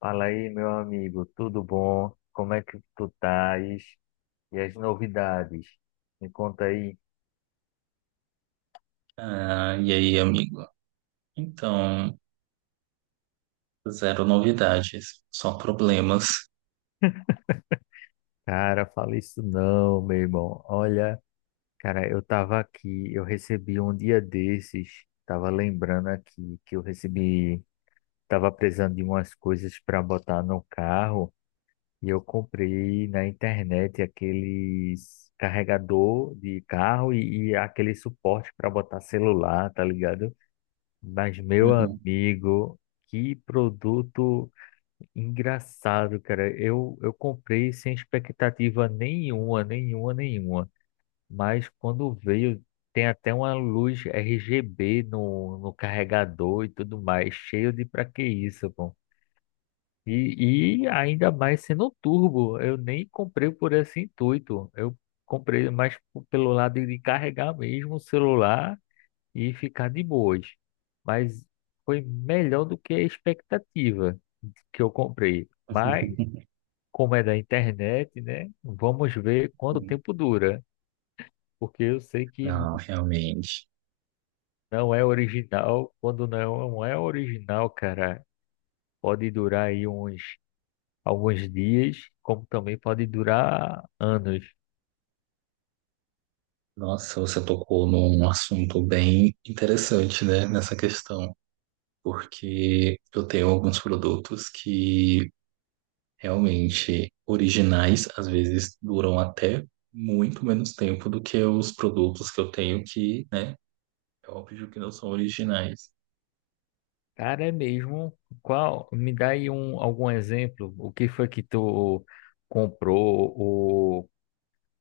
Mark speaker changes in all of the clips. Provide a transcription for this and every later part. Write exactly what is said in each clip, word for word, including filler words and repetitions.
Speaker 1: Fala aí, meu amigo, tudo bom? Como é que tu estás? E as novidades? Me conta aí.
Speaker 2: Ah, e aí, amigo? Então, zero novidades, só problemas.
Speaker 1: Cara, fala isso não, meu irmão. Olha, cara, eu tava aqui, eu recebi um dia desses, tava lembrando aqui que eu recebi, tava precisando de umas coisas para botar no carro e eu comprei na internet aqueles carregador de carro e, e aquele suporte para botar celular, tá ligado? Mas, meu
Speaker 2: Uhum.
Speaker 1: amigo, que produto engraçado, cara. Eu, eu comprei sem expectativa nenhuma, nenhuma, nenhuma. Mas quando veio, tem até uma luz R G B no, no carregador e tudo mais. Cheio de pra que isso, pô? E, e ainda mais sendo turbo. Eu nem comprei por esse intuito. Eu comprei mais p- pelo lado de carregar mesmo o celular e ficar de boas. Mas foi melhor do que a expectativa que eu comprei. Mas, como é da internet, né? Vamos ver quanto
Speaker 2: Sim.
Speaker 1: tempo dura. Porque eu sei que
Speaker 2: Não, realmente.
Speaker 1: não é original. Quando não é original, cara, pode durar aí uns alguns dias, como também pode durar anos.
Speaker 2: Nossa, você tocou num assunto bem interessante, né, nessa questão, porque eu tenho alguns produtos que realmente originais, às vezes duram até muito menos tempo do que os produtos que eu tenho que, né, é óbvio que não são originais.
Speaker 1: Cara, é mesmo. Qual? Me dá aí um, algum exemplo. O que foi que tu comprou?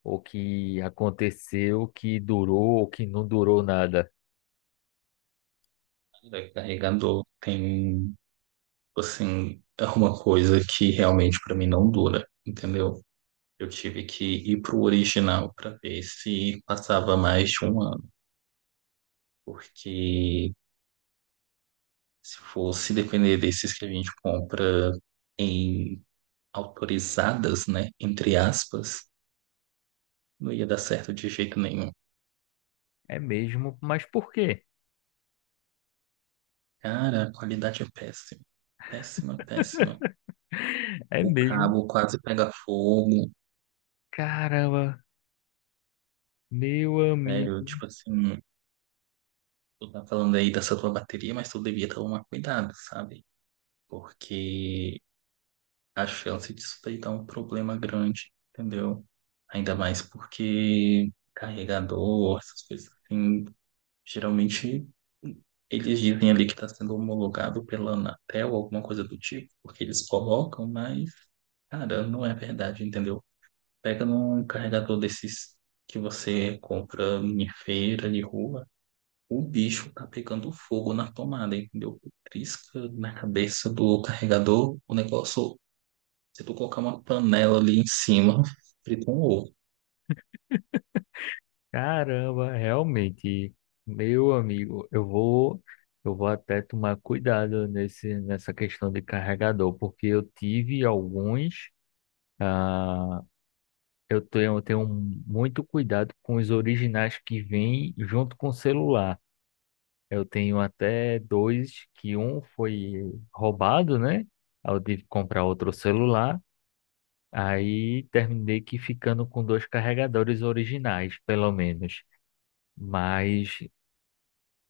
Speaker 1: O que aconteceu, o que durou, o que não durou nada.
Speaker 2: Carregador tem. Assim, é uma coisa que realmente pra mim não dura, entendeu? Eu tive que ir pro original pra ver se passava mais de um ano, porque se fosse depender desses que a gente compra em autorizadas, né, entre aspas, não ia dar certo de jeito nenhum.
Speaker 1: É mesmo, mas por quê?
Speaker 2: Cara, a qualidade é péssima, péssima, péssima.
Speaker 1: É
Speaker 2: O
Speaker 1: mesmo.
Speaker 2: cabo quase pega fogo,
Speaker 1: Caramba, meu
Speaker 2: sério,
Speaker 1: amigo,
Speaker 2: tipo assim, tu tá falando aí dessa tua bateria, mas tu devia tomar cuidado, sabe? Porque a chance disso daí dá um problema grande, entendeu? Ainda mais porque carregador, essas coisas assim, geralmente eles dizem ali que está sendo homologado pela Anatel, alguma coisa do tipo, porque eles colocam, mas, cara, não é verdade, entendeu? Pega num carregador desses que você compra em feira de rua, o bicho tá pegando fogo na tomada, entendeu? Trisca na cabeça do carregador, o negócio. Se tu colocar uma panela ali em cima, frita um ovo.
Speaker 1: caramba, realmente, meu amigo, eu vou, eu vou até tomar cuidado nesse, nessa questão de carregador, porque eu tive alguns, ah, eu tenho, eu tenho muito cuidado com os originais que vêm junto com o celular. Eu tenho até dois, que um foi roubado, né? Aí eu tive que comprar outro celular. Aí terminei que ficando com dois carregadores originais, pelo menos. Mas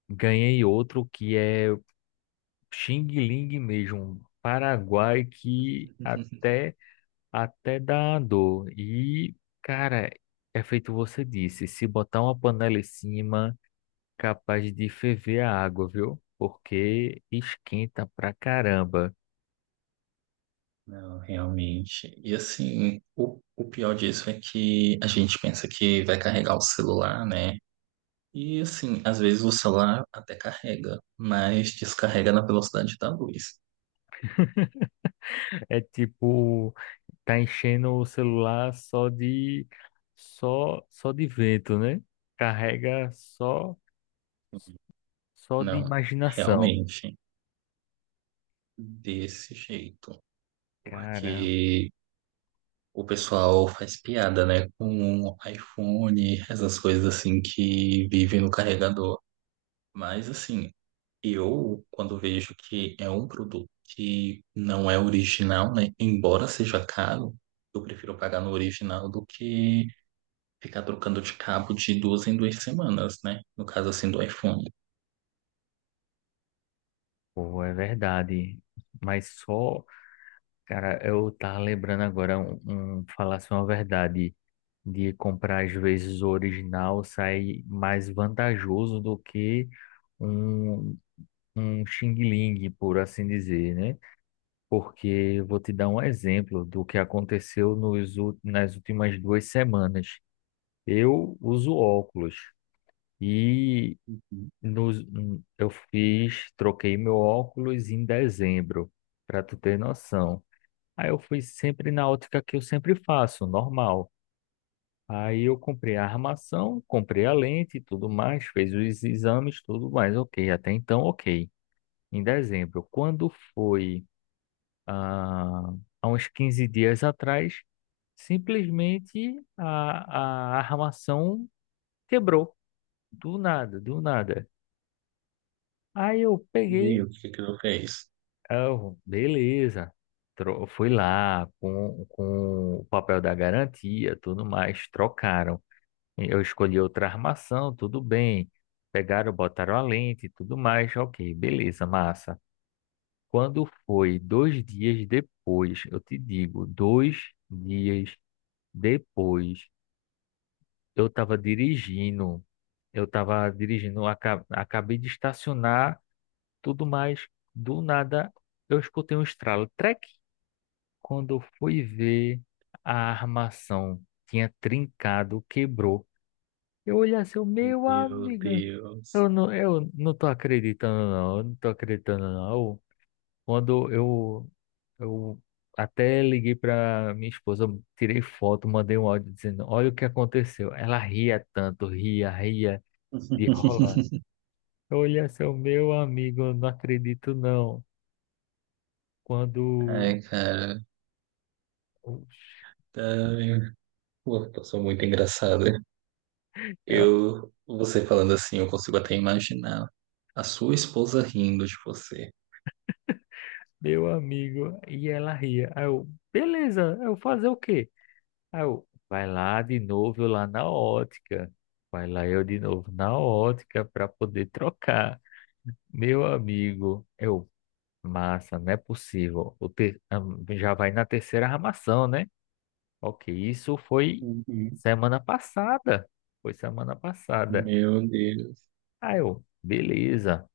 Speaker 1: ganhei outro que é Xing Ling mesmo, um Paraguai, que até, até dá dor. E, cara, é feito você disse, se botar uma panela em cima. Capaz de ferver a água, viu? Porque esquenta pra caramba.
Speaker 2: Não, realmente. E assim, o, o pior disso é que a gente pensa que vai carregar o celular, né? E assim, às vezes o celular até carrega, mas descarrega na velocidade da luz.
Speaker 1: É tipo, tá enchendo o celular só de só só de vento, né? Carrega só só de
Speaker 2: Não,
Speaker 1: imaginação.
Speaker 2: realmente, desse jeito.
Speaker 1: Cara,
Speaker 2: Porque o pessoal faz piada, né, com iPhone, essas coisas assim que vivem no carregador. Mas assim, eu, quando vejo que é um produto que não é original, né? Embora seja caro, eu prefiro pagar no original do que ficar trocando de cabo de duas em duas semanas, né? No caso, assim, do iPhone.
Speaker 1: pô, é verdade. Mas só, cara, eu tava lembrando agora um, um falasse uma verdade de comprar às vezes o original sai mais vantajoso do que um um Xing Ling, por assim dizer, né? Porque eu vou te dar um exemplo do que aconteceu nos, ú- nas últimas duas semanas. Eu uso óculos e nos, hum, eu fiz, troquei meu óculos em dezembro, para tu ter noção. Aí eu fui sempre na ótica que eu sempre faço, normal. Aí eu comprei a armação, comprei a lente e tudo mais, fez os exames, tudo mais, ok. Até então, ok. Em dezembro. Quando foi? ah, há uns quinze dias atrás, simplesmente a, a armação quebrou. Do nada, do nada. Aí eu
Speaker 2: E aí,
Speaker 1: peguei,
Speaker 2: o que que eu fiz?
Speaker 1: ah, eu, beleza. Tro- Fui lá com, com o papel da garantia, tudo mais, trocaram. Eu escolhi outra armação, tudo bem. Pegaram, botaram a lente, tudo mais, ok, beleza, massa. Quando foi dois dias depois, eu te digo, dois dias depois, eu estava dirigindo, eu estava dirigindo, aca- acabei de estacionar, tudo mais. Do nada, eu escutei um estralo, trec. Quando eu fui ver, a armação tinha trincado, quebrou. Eu olhei assim, eu, meu
Speaker 2: Meu
Speaker 1: amigo,
Speaker 2: Deus.
Speaker 1: eu não, eu não tô acreditando não, eu não tô acreditando não. Quando eu, eu até liguei para minha esposa, tirei foto, mandei um áudio dizendo: Olha o que aconteceu. Ela ria tanto, ria, ria de rola. Olha, seu meu amigo, eu não acredito não. Quando.
Speaker 2: Ai, cara. Ai, pô, passou muito engraçada.
Speaker 1: Ela,
Speaker 2: Eu, você falando assim, eu consigo até imaginar a sua esposa rindo de você.
Speaker 1: meu amigo, e ela ria. Aí eu, beleza, eu fazer o quê? Aí eu, vai lá de novo, eu lá na ótica. Vai lá eu de novo na ótica para poder trocar. Meu amigo, eu. Massa, não é possível. O ter... am- Já vai na terceira armação, né? Ok, isso foi
Speaker 2: Uhum.
Speaker 1: semana passada. Foi semana passada.
Speaker 2: Meu Deus.
Speaker 1: Ah, eu, beleza.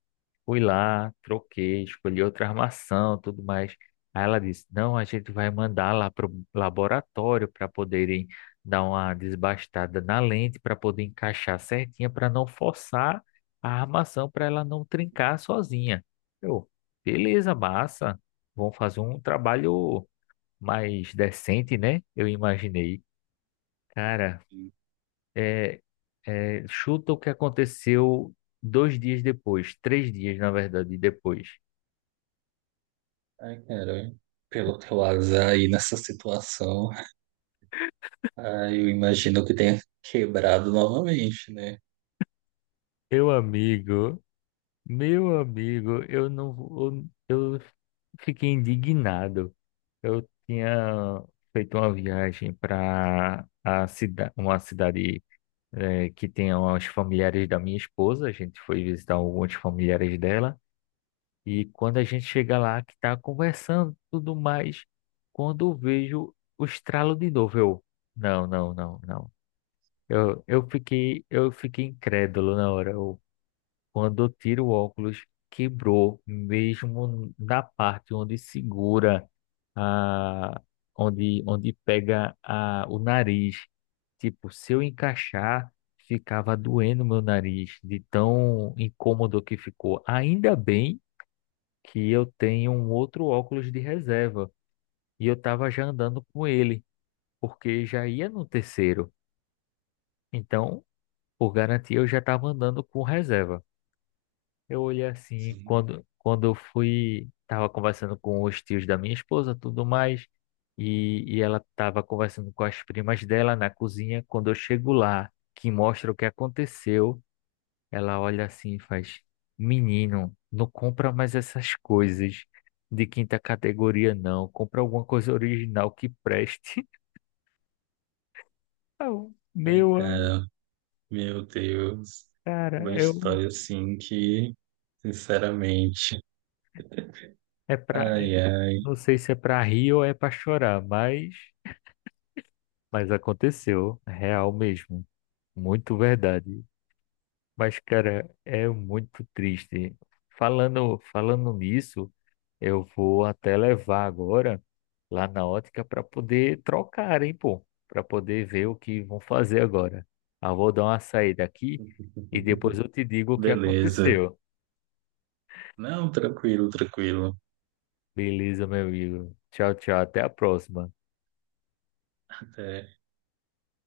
Speaker 1: Fui lá, troquei, escolhi outra armação, tudo mais. Aí ela disse: Não, a gente vai mandar lá para o laboratório para poderem dar uma desbastada na lente, para poder encaixar certinha, para não forçar a armação, para ela não trincar sozinha. Eu, beleza, massa. Vão fazer um trabalho mais decente, né? Eu imaginei. Cara, é, é, chuta o que aconteceu dois dias depois, três dias, na verdade, depois.
Speaker 2: Ai, cara, pelo teu azar aí nessa situação, ai, eu imagino que tenha quebrado novamente, né?
Speaker 1: Meu amigo, meu amigo, eu não, vou- eu, fiquei indignado. Eu tinha feito uma viagem para a cidade, uma cidade eh, que tem os familiares da minha esposa. A gente foi visitar alguns familiares dela e quando a gente chega lá, que está conversando, tudo mais, quando eu vejo o estralo de novo, eu, não, não, não, não. Eu, eu fiquei, eu fiquei incrédulo na hora. Quando eu tiro o óculos, quebrou, mesmo na parte onde segura a, onde, onde pega a, o nariz. Tipo, se eu encaixar, ficava doendo meu nariz, de tão incômodo que ficou. Ainda bem que eu tenho um outro óculos de reserva e eu estava já andando com ele, porque já ia no terceiro. Então, por garantia, eu já estava andando com reserva. Eu olhei assim, e
Speaker 2: Sim.
Speaker 1: quando, quando eu fui, tava conversando com os tios da minha esposa, tudo mais, e, e ela tava conversando com as primas dela na cozinha. Quando eu chego lá, que mostra o que aconteceu, ela olha assim e faz: Menino, não compra mais essas coisas de quinta categoria, não. Compra alguma coisa original que preste. Eu,
Speaker 2: Ai,
Speaker 1: Meu, am-
Speaker 2: cara, meu Deus. Uma
Speaker 1: cara, eu
Speaker 2: história assim que, sinceramente,
Speaker 1: é pra, é-
Speaker 2: ai, ai.
Speaker 1: não sei se é pra rir ou é pra chorar, mas. Mas aconteceu, é real mesmo. Muito verdade. Mas, cara, é muito triste. Falando, falando nisso, eu vou até levar agora lá na ótica para poder trocar, hein, pô? Para poder ver o que vão fazer agora. Ah, vou dar uma saída aqui e depois eu te digo o que
Speaker 2: Beleza.
Speaker 1: aconteceu.
Speaker 2: Não, tranquilo, tranquilo.
Speaker 1: Beleza, meu amigo. Tchau, tchau. Até a próxima.
Speaker 2: Até.